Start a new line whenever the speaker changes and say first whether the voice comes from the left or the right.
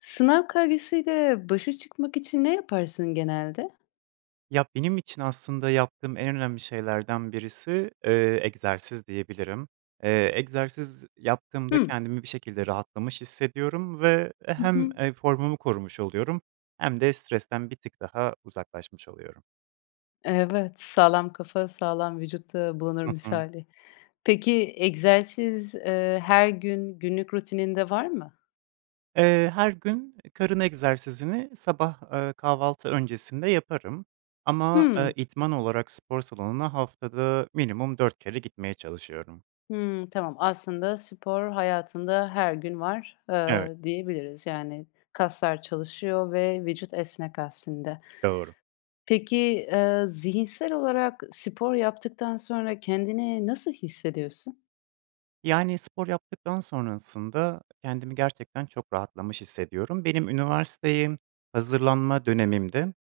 left: Sınav kaygısıyle başa çıkmak için ne yaparsın genelde?
right: Ya, benim için aslında yaptığım en önemli şeylerden birisi, eee, egzersiz diyebilirim. Eee, egzersiz yaptığımda
left: Hıı.
right: kendimi bir şekilde rahatlamış hissediyorum ve, e
left: Hı
right: hem,
left: hı.
right: eee, formumu korumuş oluyorum hem de stresten bir tık daha uzaklaşmış oluyorum.
left: Evet, sağlam kafa, sağlam vücutta bulunur
right: Hı hı.
left: misali. Peki, egzersiz, eee, her gün günlük rutininde var mı?
right: Eee, her gün karın egzersizini sabah, ııı, kahvaltı öncesinde yaparım, ama, eee,
left: Hıı.
right: idman olarak spor salonuna haftada minimum 4 kere gitmeye çalışıyorum.
left: Hımm. Tamam, aslında, spor hayatında her gün var,
right: Evet.
left: ııı, diyebiliriz. Yani, kaslar çalışıyor ve vücut esnek aslında.
right: Doğru.
left: Peki, eee, zihinsel olarak spor yaptıktan sonra kendini nasıl hissediyorsun?
right: Yani, spor yaptıktan sonrasında kendimi gerçekten çok rahatlamış hissediyorum. Benim üniversiteye hazırlanma dönemimdi,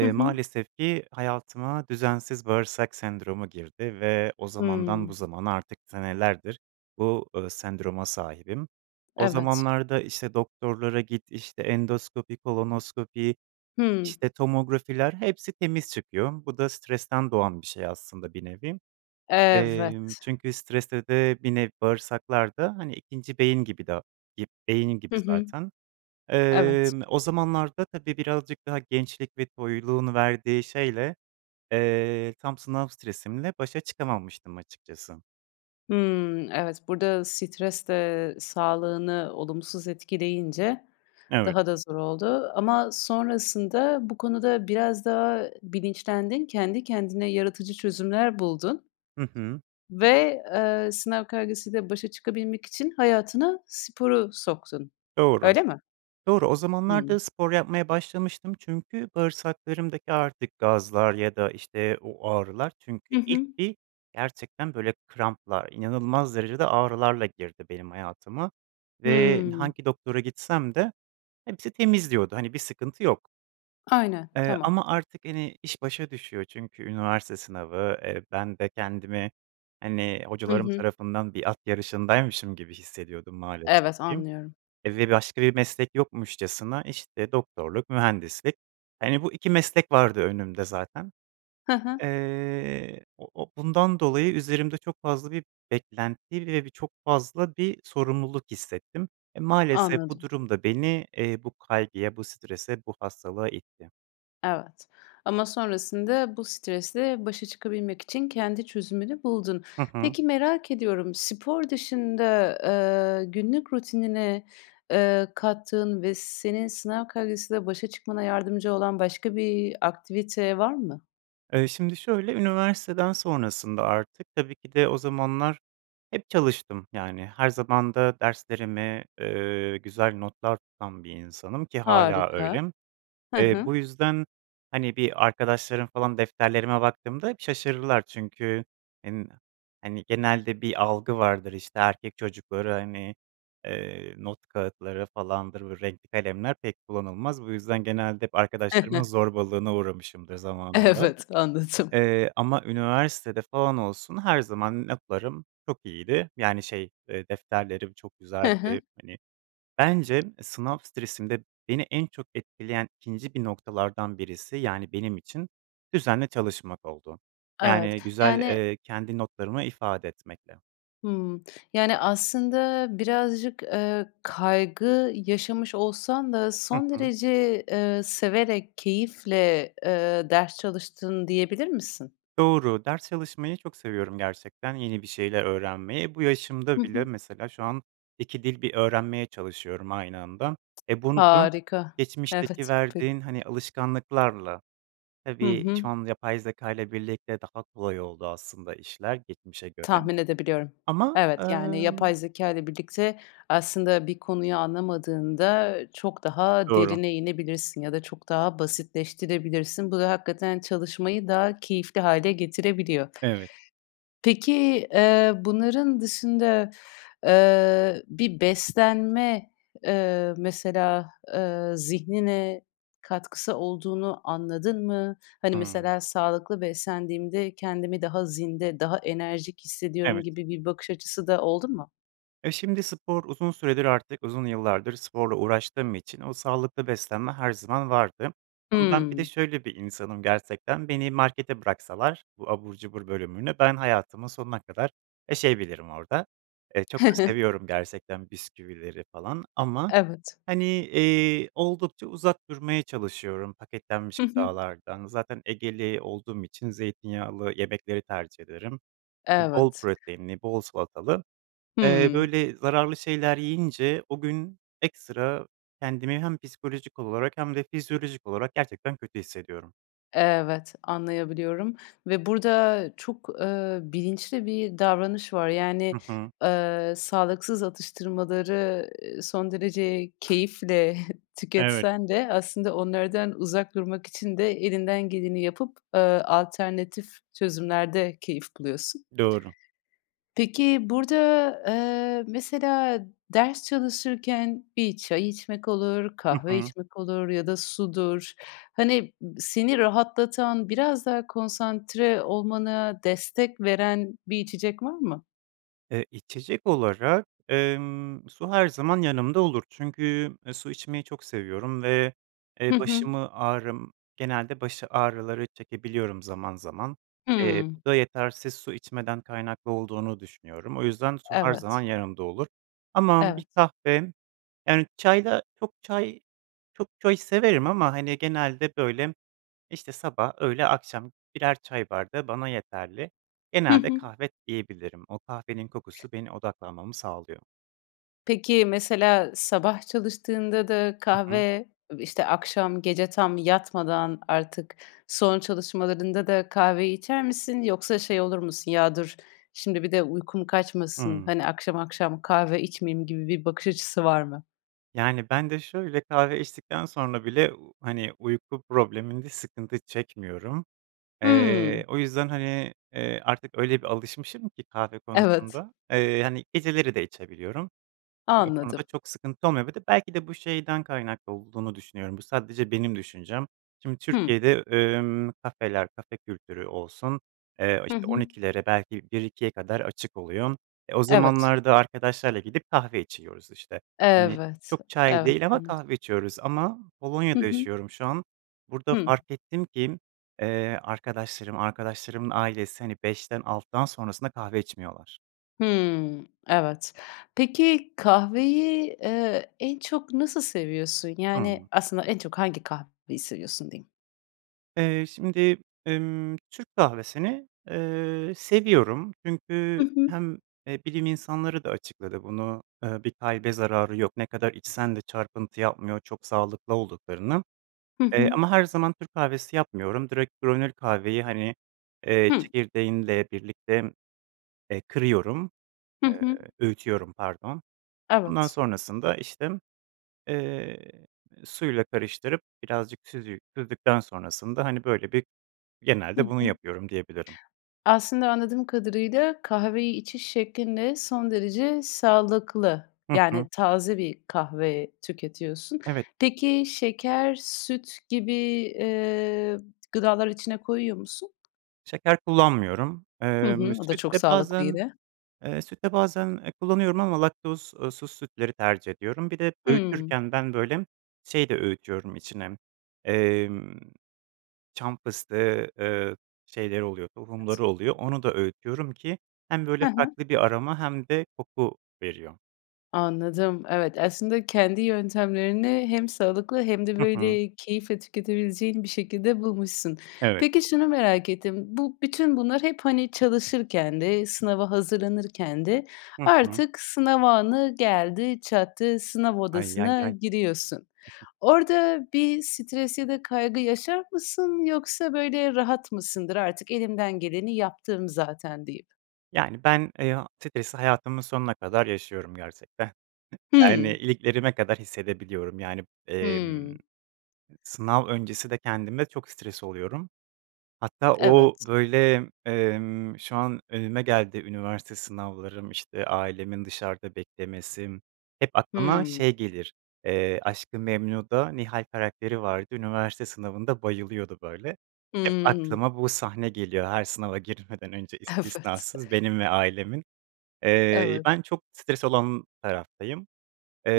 left: Hı hı.
right: maalesef ki hayatıma düzensiz bağırsak sendromu girdi ve o zamandan bu
left: Hımm.
right: zamana artık senelerdir bu, ııı, sendroma sahibim. O
left: Evet.
right: zamanlarda, işte, doktorlara git, işte, endoskopi, kolonoskopi,
left: Hıı.
right: işte, tomografiler hepsi temiz çıkıyor. Bu da stresten doğan bir şey aslında bir nevi. Emm,
left: Evet.
right: çünkü stresle de bir nevi bağırsaklar da, hani, ikinci beyin gibi de, gib beyin
left: Hı
right: gibi
left: hı.
right: zaten.
left: Evet.
right: Emm, o zamanlarda, tabii, birazcık daha gençlik ve toyluğun verdiği şeyle, eee, tam sınav stresimle başa çıkamamıştım açıkçası.
left: Hımm, evet burada stres de sağlığını olumsuz etkileyince
right: Evet.
left: daha da zor oldu ama sonrasında bu konuda biraz daha bilinçlendin. Kendi kendine yaratıcı çözümler buldun.
right: Hı hı.
left: Ve, ııı, sınav kaygısıyla başa çıkabilmek için hayatına sporu soktun.
right: Doğru.
left: Öyle mi?
right: Doğru, o zamanlar
left: Hıı.
right: da spor yapmaya başlamıştım çünkü bağırsaklarımdaki artık gazlar ya da işte o ağrılar çünkü
left: Hı
right: ilk
left: hı.
right: bir gerçekten böyle kramplar, inanılmaz derecede ağrılarla girdi benim hayatıma ve
left: Hıı.
right: hangi doktora gitsem de hepsi temiz diyordu, hani bir sıkıntı yok.
left: Aynen,
right: Eee,
left: tamam.
right: ama artık hani iş başa düşüyor çünkü üniversite sınavı, eee, ben de kendimi hani
left: Hı
right: hocalarım
left: hı.
right: tarafından bir at yarışındaymışım gibi hissediyordum maalesef
left: Evet,
right: ki
left: anlıyorum.
right: ve başka bir meslek yokmuşçasına işte doktorluk, mühendislik, hani bu 2 meslek vardı önümde zaten.
left: Hı hı.
right: Iıı, o o bundan dolayı üzerimde çok fazla bir beklenti ve bir çok fazla bir sorumluluk hissettim. E, maalesef bu
left: Anladım.
right: durum da beni, ııı, bu kaygıya, bu strese, bu hastalığa itti.
left: Evet. Ama sonrasında bu stresle başa çıkabilmek için kendi çözümünü buldun.
right: Hı hı.
left: Peki merak ediyorum, spor dışında, ııı, günlük rutinine, ııı, kattığın ve senin sınav kaygısıyla başa çıkmana yardımcı olan başka bir aktivite var mı?
right: Iıı, şimdi şöyle üniversiteden sonrasında artık tabii ki de o zamanlar hep çalıştım, yani her zaman da derslerimi, ııı, güzel notlar tutan bir insanım ki hâlâ
left: Harika,
right: öyle.
left: hı
right: Eee,
left: hı.
right: bu yüzden hani bir arkadaşlarım falan defterlerime baktığımda şaşırdılar çünkü hen hani genelde bir algı vardır, işte erkek çocukları, hani, ııı, not kağıtları falandır, renkli kalemler pek kullanılmaz. Bu yüzden genelde hep arkadaşlarımın zorbalığına uğramışımdır zamanında,
left: Evet, anladım.
right: ııı, ama üniversitede falan olsun her zaman notlarım çok iyiydi. Yani şey, ııı, defterlerim çok
left: Hı
right: güzeldi.
left: hı.
right: Hani bence sınav stresinde beni en çok etkileyen 2'nci bir noktalardan birisi yani benim için düzenli çalışmak oldu.
left: Evet.
right: Yani güzel,
left: Yani
right: ııı, kendi notlarımı ifade etmekle.
left: Hımm, yani aslında birazcık, ııı, kaygı yaşamış olsan da
right: Hı
left: son
right: hı.
left: derece, ııı, severek keyifle, ııı, ders çalıştın diyebilir misin?
right: Doğru, ders çalışmayı çok seviyorum gerçekten yeni bir şeyler öğrenmeyi, e, bu
left: Hı
right: yaşımda bile
left: hı.
right: mesela şu an 2 dil bir öğrenmeye çalışıyorum aynı anda, e, bunu da
left: Harika.
right: geçmişteki
left: Evet, pe
right: verdiğin hani alışkanlıklarla,
left: Hı
right: tabii
left: hı.
right: şu an yapay zekâyla birlikte daha kolay oldu aslında işler geçmişe göre
left: Tahmin edebiliyorum.
right: ama,
left: Evet, yani
right: ııı
left: yapay zekâyla birlikte aslında bir konuyu anlamadığında çok daha
right: Doğru.
left: derine inebilirsin ya da çok daha basitleştirebilirsin. Bu da hakikaten çalışmayı daha keyifli hâle getirebiliyor.
right: Evet.
left: Peki, ııı, bunların dışında, ııı, bir beslenme, ııı, mesela, ııı, zihnine katkısı olduğunu anladın mı? Hani
right: Hıı.
left: mesela sağlıklı beslendiğimde kendimi daha zinde, daha enerjik hissediyorum
right: Evet.
left: gibi bir bakış açısı da oldu mu?
right: E, şimdi spor uzun süredir artık uzun yıllardır sporla uğraştığım için o sağlıklı beslenme her zaman vardı. Ama ben bir de
left: Hıı.
right: şöyle bir insanım gerçekten, beni markete bıraksalar bu abur cubur bölümünü, ben hayatımın sonuna kadar yaşayabilirim orada. Iıı, çok da seviyorum gerçekten bisküvileri falan, ama
left: Evet.
right: hani, ııı, oldukça uzak durmaya çalışıyorum paketlenmiş
left: Hı hı.
right: gıdalardan. Zaten Egeli olduğum için zeytinyağlı yemekleri tercih ederim. Iıı, bol
left: Evet.
right: proteinli bol salatalı. Eee,
left: Hıı.
right: böyle zararlı şeyler yiyince o gün ekstra kendimi hem psikolojik olarak hem de fizyolojik olarak gerçekten kötü hissediyorum.
left: Evet, anlayabiliyorum ve burada çok, ııı, bilinçli bir davranış var. Yani,
right: Hı hı.
left: ııı, sağlıksız atıştırmaları, eee, son derece keyifle
right: Evet.
left: tüketsen de aslında onlardan uzak durmak için de elinden geleni yapıp, ııı, alternatif çözümlerde keyif buluyorsun.
right: Doğru.
left: Peki burada, ııı, mesela ders çalışırken bir çay içmek olur,
right: Hı
left: kahve
right: hı.
left: içmek olur ya da sudur. Hani seni rahatlatan biraz daha konsantre olmana destek veren bir içecek var mı?
right: E, içecek olarak, ımm, su her zaman yanımda olur çünkü, ııı, su içmeyi çok seviyorum ve,
left: Hı
right: eee,
left: hı.
right: başımı ağrım genelde baş ağrıları çekebiliyorum zaman zaman. Eee,
left: Hıı.
right: bu da yetersiz su içmeden kaynaklı olduğunu düşünüyorum. O yüzden su her zaman
left: Evet.
right: yanımda olur. Ama
left: Evet.
right: bir kahve, yani çayla çok çay çok çay severim ama hani genelde böyle işte sabah, öğle, akşam birer çay bardağı bana yeterli.
left: Hı
right: Genelde
left: hı.
right: kahve diyebilirim, o kahvenin kokusu beni odaklanmamı sağlıyor.
left: Peki mesela sabah çalıştığında da
right: Hı hı.
left: kahve işte akşam gece tam yatmadan artık son çalışmalarında da kahveyi içer misin yoksa şey olur musun ya dur, şimdi bir de uykum kaçmasın,
right: Hıı.
left: hani akşam akşam kahve içmeyeyim gibi bir bakış açısı var mı?
right: Yani ben de şöyle kahve içtikten sonra bile, ııı, hani uyku probleminde sıkıntı çekmiyorum.
left: Hıı.
right: Iıı, o yüzden hani, ııı, artık öyle bir alışmışım ki kahve
left: Evet.
right: konusunda, ııı, hani geceleri de içebiliyorum. Bu
left: Anladım.
right: konuda çok sıkıntı olmuyor, bir de belki de bu şeyden kaynaklı olduğunu düşünüyorum, bu sadece benim düşüncem. Şimdi
left: Hıı.
right: Türkiye'de ımm kafeler, kafe kültürü olsun, ııı,
left: Hı
right: işte on
left: hı.
right: ikilere belki 1-2'ye kadar açık oluyor. E, o
left: Evet.
right: zamanlarda arkadaşlarla gidip kahve içiyoruz işte, hani
left: Evet,
right: çok çay
left: evet,
right: değil ama
left: anladım.
right: kahve içiyoruz ama
left: Hı
right: Polonya'da
left: hı.
right: yaşıyorum şu an. Burada
left: Hıı.
right: fark ettim ki, ııı, arkadaşlarım, arkadaşlarımın ailesi hani 5'ten- 6'dan sonrasında kahve içmiyorlar.
left: Hımm. Evet. Peki kahveyi, eee, en çok nasıl seviyorsun? Yani
right: Hıı.
left: aslında en çok hangi kahveyi seviyorsun diyeyim?
right: Eee, şimdi, emm, Türk kahvesini, eee, seviyorum, çünkü
left: Hı hı.
right: hem, eee, bilim insanları da açıkladı bunu, eee, bir kalbe zararı yok, ne kadar içsen de çarpıntı yapmıyor çok sağlıklı olduklarını,
left: Hı
right: eee,
left: hı.
right: ama her zaman Türk kahvesi yapmıyorum, direkt granül kahveyi hani, eee,
left: Hıı.
right: çekirdeğinle birlikte, eee, kırıyorum,
left: Hı
right: eee,
left: hı.
right: öğütüyorum, pardon. Ondan
left: Evet.
right: sonrasında işte, eee, suyla karıştırıp birazcık süzü süzdükten sonrasında hani böyle bir
left: Hı
right: genelde bunu
left: hı.
right: yapıyorum diyebilirim.
left: Aslında anladığım kadarıyla kahveyi içiş şeklinde son derece sağlıklı,
right: Hı hı.
left: yani taze bir kahve tüketiyorsun.
right: Evet.
left: Peki şeker, süt gibi, eee, gıdaları içine koyuyor musun?
right: Şeker kullanmıyorum.
left: Hı
right: Emm,
left: hı, o da
right: süt
left: çok
right: de
left: sağlıklı
right: bazen
left: yine.
right: Eee, süt de bazen kullanıyorum ama laktoz eee, suz sütleri tercih ediyorum. Bir de
left: Hımm.
right: öğütürken ben, böyle, şey de öğütüyorum içine, emm, çam fıstığı, ııı, şeyleri oluyor,
left: [unintelligible]
right: tohumları oluyor. Onu da öğütüyorum ki hem
left: Hı
right: böyle
left: hı.
right: farklı bir aroma hem de koku veriyor.
left: Anladım, evet, aslında kendi yöntemlerini hem sağlıklı hem de,
right: Hı hı.
left: böyle, keyifle tüketebileceğin bir şekilde bulmuşsun.
right: Evet.
left: Peki şunu merak ettim, bu bütün bunlar hep, hani, çalışırken de, sınava hazırlanırken de
right: Hı hı.
left: artık sınav anı geldi çattı, sınav
right: Ay, yay
left: odasına
right: yay.
left: giriyorsun. Orada bir stres ya da kaygı yaşar mısın yoksa, böyle, rahat mısındır "Artık elimden geleni yaptım zaten," deyip.
right: Yani, ben, e a stresi hayatımın sonuna kadar yaşıyorum gerçekten. Yani,
left: Hımm.
right: iliklerime kadar hissedebiliyorum yani, emm,
left: Hımm.
right: sınav öncesi de kendime çok stres oluyorum. Hatta o
left: Evet.
right: böyle, emm, şu an önüme geldi üniversite sınavlarım, işte ailemin dışarıda beklemesi hep aklıma
left: Hımm.
right: şey gelir, eee, Aşkı Memnu'da Nihal karakteri vardı, üniversite sınavında bayılıyordu böyle. Hep
left: Hımm.
right: aklıma bu sahne geliyor, her sınava girmeden önce
left: Evet.
right: istisnasız benim ve ailemin. Eee,
left: Evet.
right: ben çok stres olan taraftayım.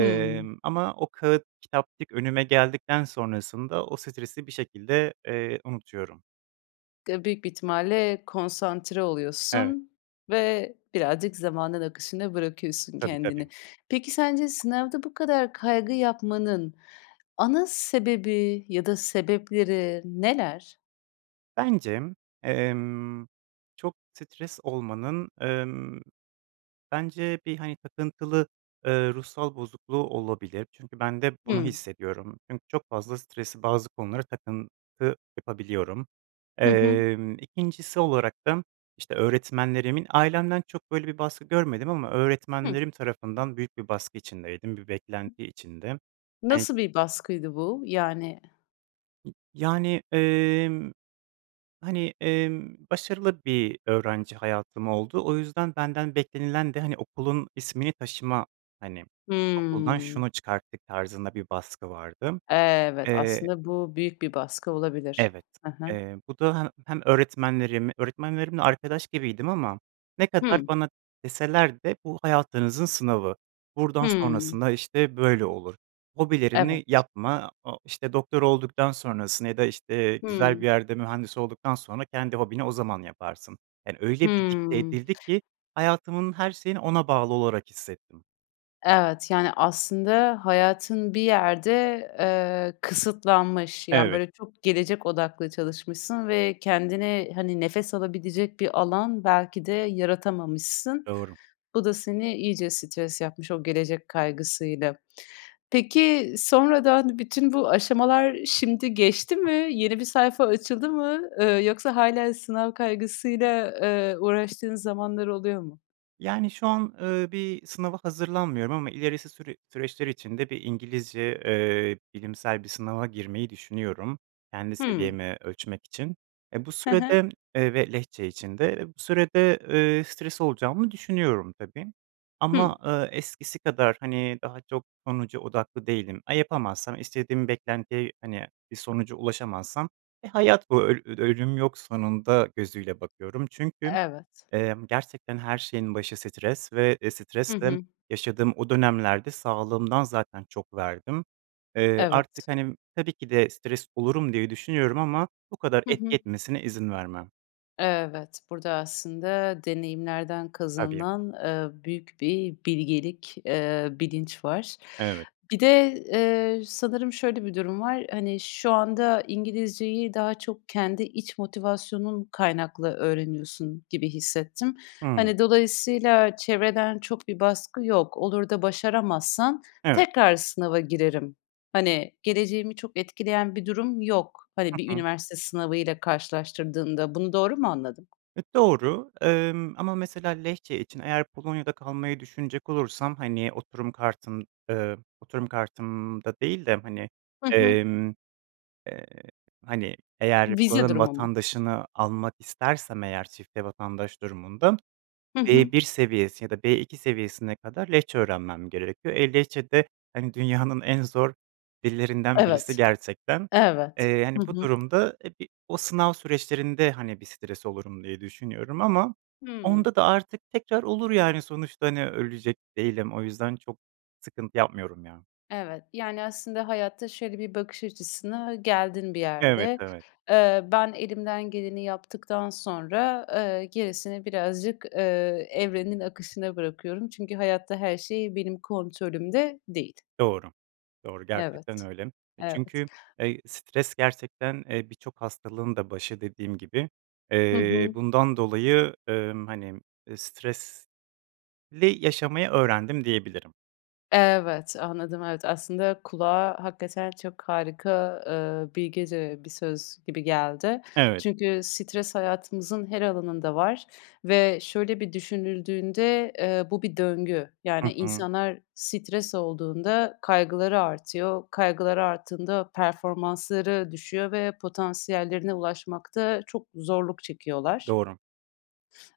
left: Hımm.
right: ama o kâğıt kitapçık önüme geldikten sonrasında o stresi bir şekilde, eee, unutuyorum.
left: Ga büyük bir ihtimalle konsantre
right: Evet.
left: oluyorsun ve birazcık zamanın akışına bırakıyorsun
right: Tabii,
left: kendini.
right: tabii.
left: Peki, sence sınavda bu kadar kaygı yapmanın ana sebebi ya da sebepleri neler?
right: Bence, emm, çok stres olmanın, emm, bence bir hani takıntılı, ııı, ruhsal bozukluğu olabilir çünkü ben de bunu
left: Hıı.
right: hissediyorum. Çünkü çok fazla stresi bazı konulara takıntı yapabiliyorum.
left: Hı hı.
right: Emm, 2'ncisi olarak da işte öğretmenlerimin ailemden çok böyle bir baskı görmedim ama
left: Hıh.
right: öğretmenlerim tarafından büyük bir baskı içindeydim, bir
left: [unintelligible]
right: beklenti içinde. Hani
left: Nasıl bir baskıydı bu yani?
right: N yani, emm, hani, emm, başarılı bir öğrenci hayatım oldu. O yüzden benden beklenilen de hani okulun ismini taşıma, hani okuldan
left: Hıı.
right: şunu çıkarttık tarzında bir baskı vardı.
left: Evet
right: Eee
left: aslında bu büyük bir baskı olabilir.
right: Evet,
left: He he.
right: eee, bu da he hem öğretmenlerim, öğretmenlerimle arkadaş gibiydim ama ne kadar
left: Hıı.
right: bana deseler de bu hayatınızın sınavı, buradan
left: Hıı
right: sonrasında işte böyle olur, hobilerini
left: Evet.
right: yapma a o işte doktor olduktan sonrasını ya da işte güzel
left: Hıı.
right: bir yerde mühendis olduktan sonra kendi hobini o zaman yaparsın. Yani öyle bir dikte
left: Hıı.
right: edildi ki hayatımın her şeyini ona bağlı olarak hissettim.
left: Evet, yani, aslında hayatın bir yerde, eee, kısıtlanmış. Yani,
right: Evet.
left: böyle, çok gelecek odaklı çalışmışsın ve kendine, hani, nefes alabilecek bir alan belki de yaratamamışsın.
right: Doğru.
left: Bu da seni iyice stres yapmış o gelecek kaygısıyla. Peki sonradan bütün bu aşamalar şimdi geçti
right: Hı.
left: mi? Yeni bir sayfa açıldı mı? Eee, yoksa hâlâ sınav kaygısıyla, eee, uğraştığın zamanlar oluyor mu?
right: Yani, şu an, ııı, bir sınava hazırlanmıyorum ama ilerisi süre süreçler içinde bir İngilizce, eee, bilimsel bir sınava girmeyi düşünüyorum kendi
left: Hımm.
right: seviyemi ölçmek için. Eee, bu
left: Hı hı.
right: sürede Eee, ve Lehçe için de. Eee, bu sürede, eee, stres olacağımı düşünüyorum tabii
left: Hımm.
right: ama, ııı, eskisi kadar, hani, daha çok sonuca odaklı değilim. A, yapamazsam, istediğim beklentiye, hani, bir sonuca ulaşamazsam, "E, hayat bu öl öd ölüm yok sonunda." gözüyle bakıyorum. Çünkü,
left: Evet.
right: emm, gerçekten her şeyin başı stres ve, eee,
left: Hı
right: stresle
left: hı.
right: yaşadığım o dönemlerde sağlımdan zaten çok verdim. Eee, artık,
left: Evet.
right: hani tabii ki de stres olurum diye düşünüyorum ama bu kadar
left: Hı
right: etki
left: hı.
right: etmesine izin vermem.
left: Evet. Burada aslında deneyimlerden
right: Tabii.
left: kazanılan, eee, büyük bir bilgelik, eee, bilinç var.
right: Evet.
left: Bir de, eee, sanırım şöyle bir durum var, hani, şu anda İngilizceyi daha çok kendi iç motivasyonun kaynaklı öğreniyorsun gibi hissettim.
right: Hımm.
left: Hani, dolayısıyla çevreden çok bir baskı yok. Olur da başaramazsan,
right: Evet.
left: "Tekrar sınava girerim. Hani, geleceğimi çok etkileyen bir durum yok." Hani, bir
right: Hı hı.
left: üniversite sınavıyla karşılaştırdığında, bunu doğru mu anladım?
right: E, doğru, emm, ama mesela Lehçe için eğer Polonya'da kalmayı düşünecek olursam, hani, oturum kartım, eee Oturum kartımda değil de, hani,
left: Hı hı.
right: emm, eee, hani, eğer
left: Vize
right: buranın
left: durumu mu?
right: vatandaşını almak istersem eğer çifte vatandaş durumunda
left: Hı hı.
right: B1 seviyesi ya da B2 seviyesine kadar Lehçe öğrenmem gerekiyor. E, Lehçe de, hani, dünyanın en zor dillerinden birisi
left: Evet.
right: gerçekten.
left: Evet.
right: Eee,
left: Hı
right: hani, bu
left: hı.
right: durumda, e, bi o sınav süreçlerinde, hani, bir stres olurum diye düşünüyorum ama
left: Hımm.
right: onda da artık tekrar olur, yani, sonuçta, hani, ölecek değilim. O yüzden çok sıkıntı yapmıyorum ya.
left: Evet, yani, aslında hayatta şöyle bir bakış açısına geldin bir
right: Evet,
left: yerde.
right: evet.
left: Eee, "Ben elimden geleni yaptıktan sonra, eee, gerisini birazcık, eee, evrenin akışına bırakıyorum. Çünkü hayatta her şey benim kontrolümde değil."
right: Doğru. Doğru, gerçekten
left: Evet,
right: öyle. E,
left: evet.
right: çünkü, eee, stres gerçekten, eee, birçok hastalığın da başı dediğim gibi,
left: Hı
right: eee,
left: hı.
right: bundan dolayı, emm, hani, eee, stresli yaşamayı öğrendim, diyebilirim.
left: Evet, anladım, evet. Aslında kulağa hakikaten çok harika, eee, bilgece bir söz gibi geldi.
right: Evet.
left: Çünkü stres hayatımızın her alanında var ve şöyle bir düşünüldüğünde, eee, bu bir döngü. Yani,
right: Hı hı.
left: insanlar stres olduğunda kaygıları artıyor. Kaygıları arttığında performansları düşüyor ve potansiyellerine ulaşmakta çok zorluk çekiyorlar.
right: Doğru.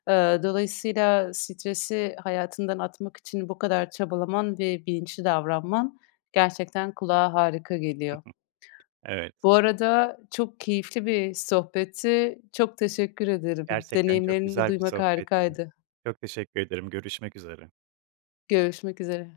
left: Aaa, dolayısıyla stresi hayatından atmak için bu kadar çabalaman ve bilinçli davranman gerçekten kulağa harika
right: Hı
left: geliyor.
right: hı. Evet.
left: Bu arada çok keyifli bir sohbetti, çok teşekkür ederim.
right: Gerçekten çok
left: Deneyimlerini
right: güzel bir
left: duymak
right: sohbetti.
left: harikaydı.
right: Çok teşekkür ederim, görüşmek üzere.
left: Görüşmek üzere.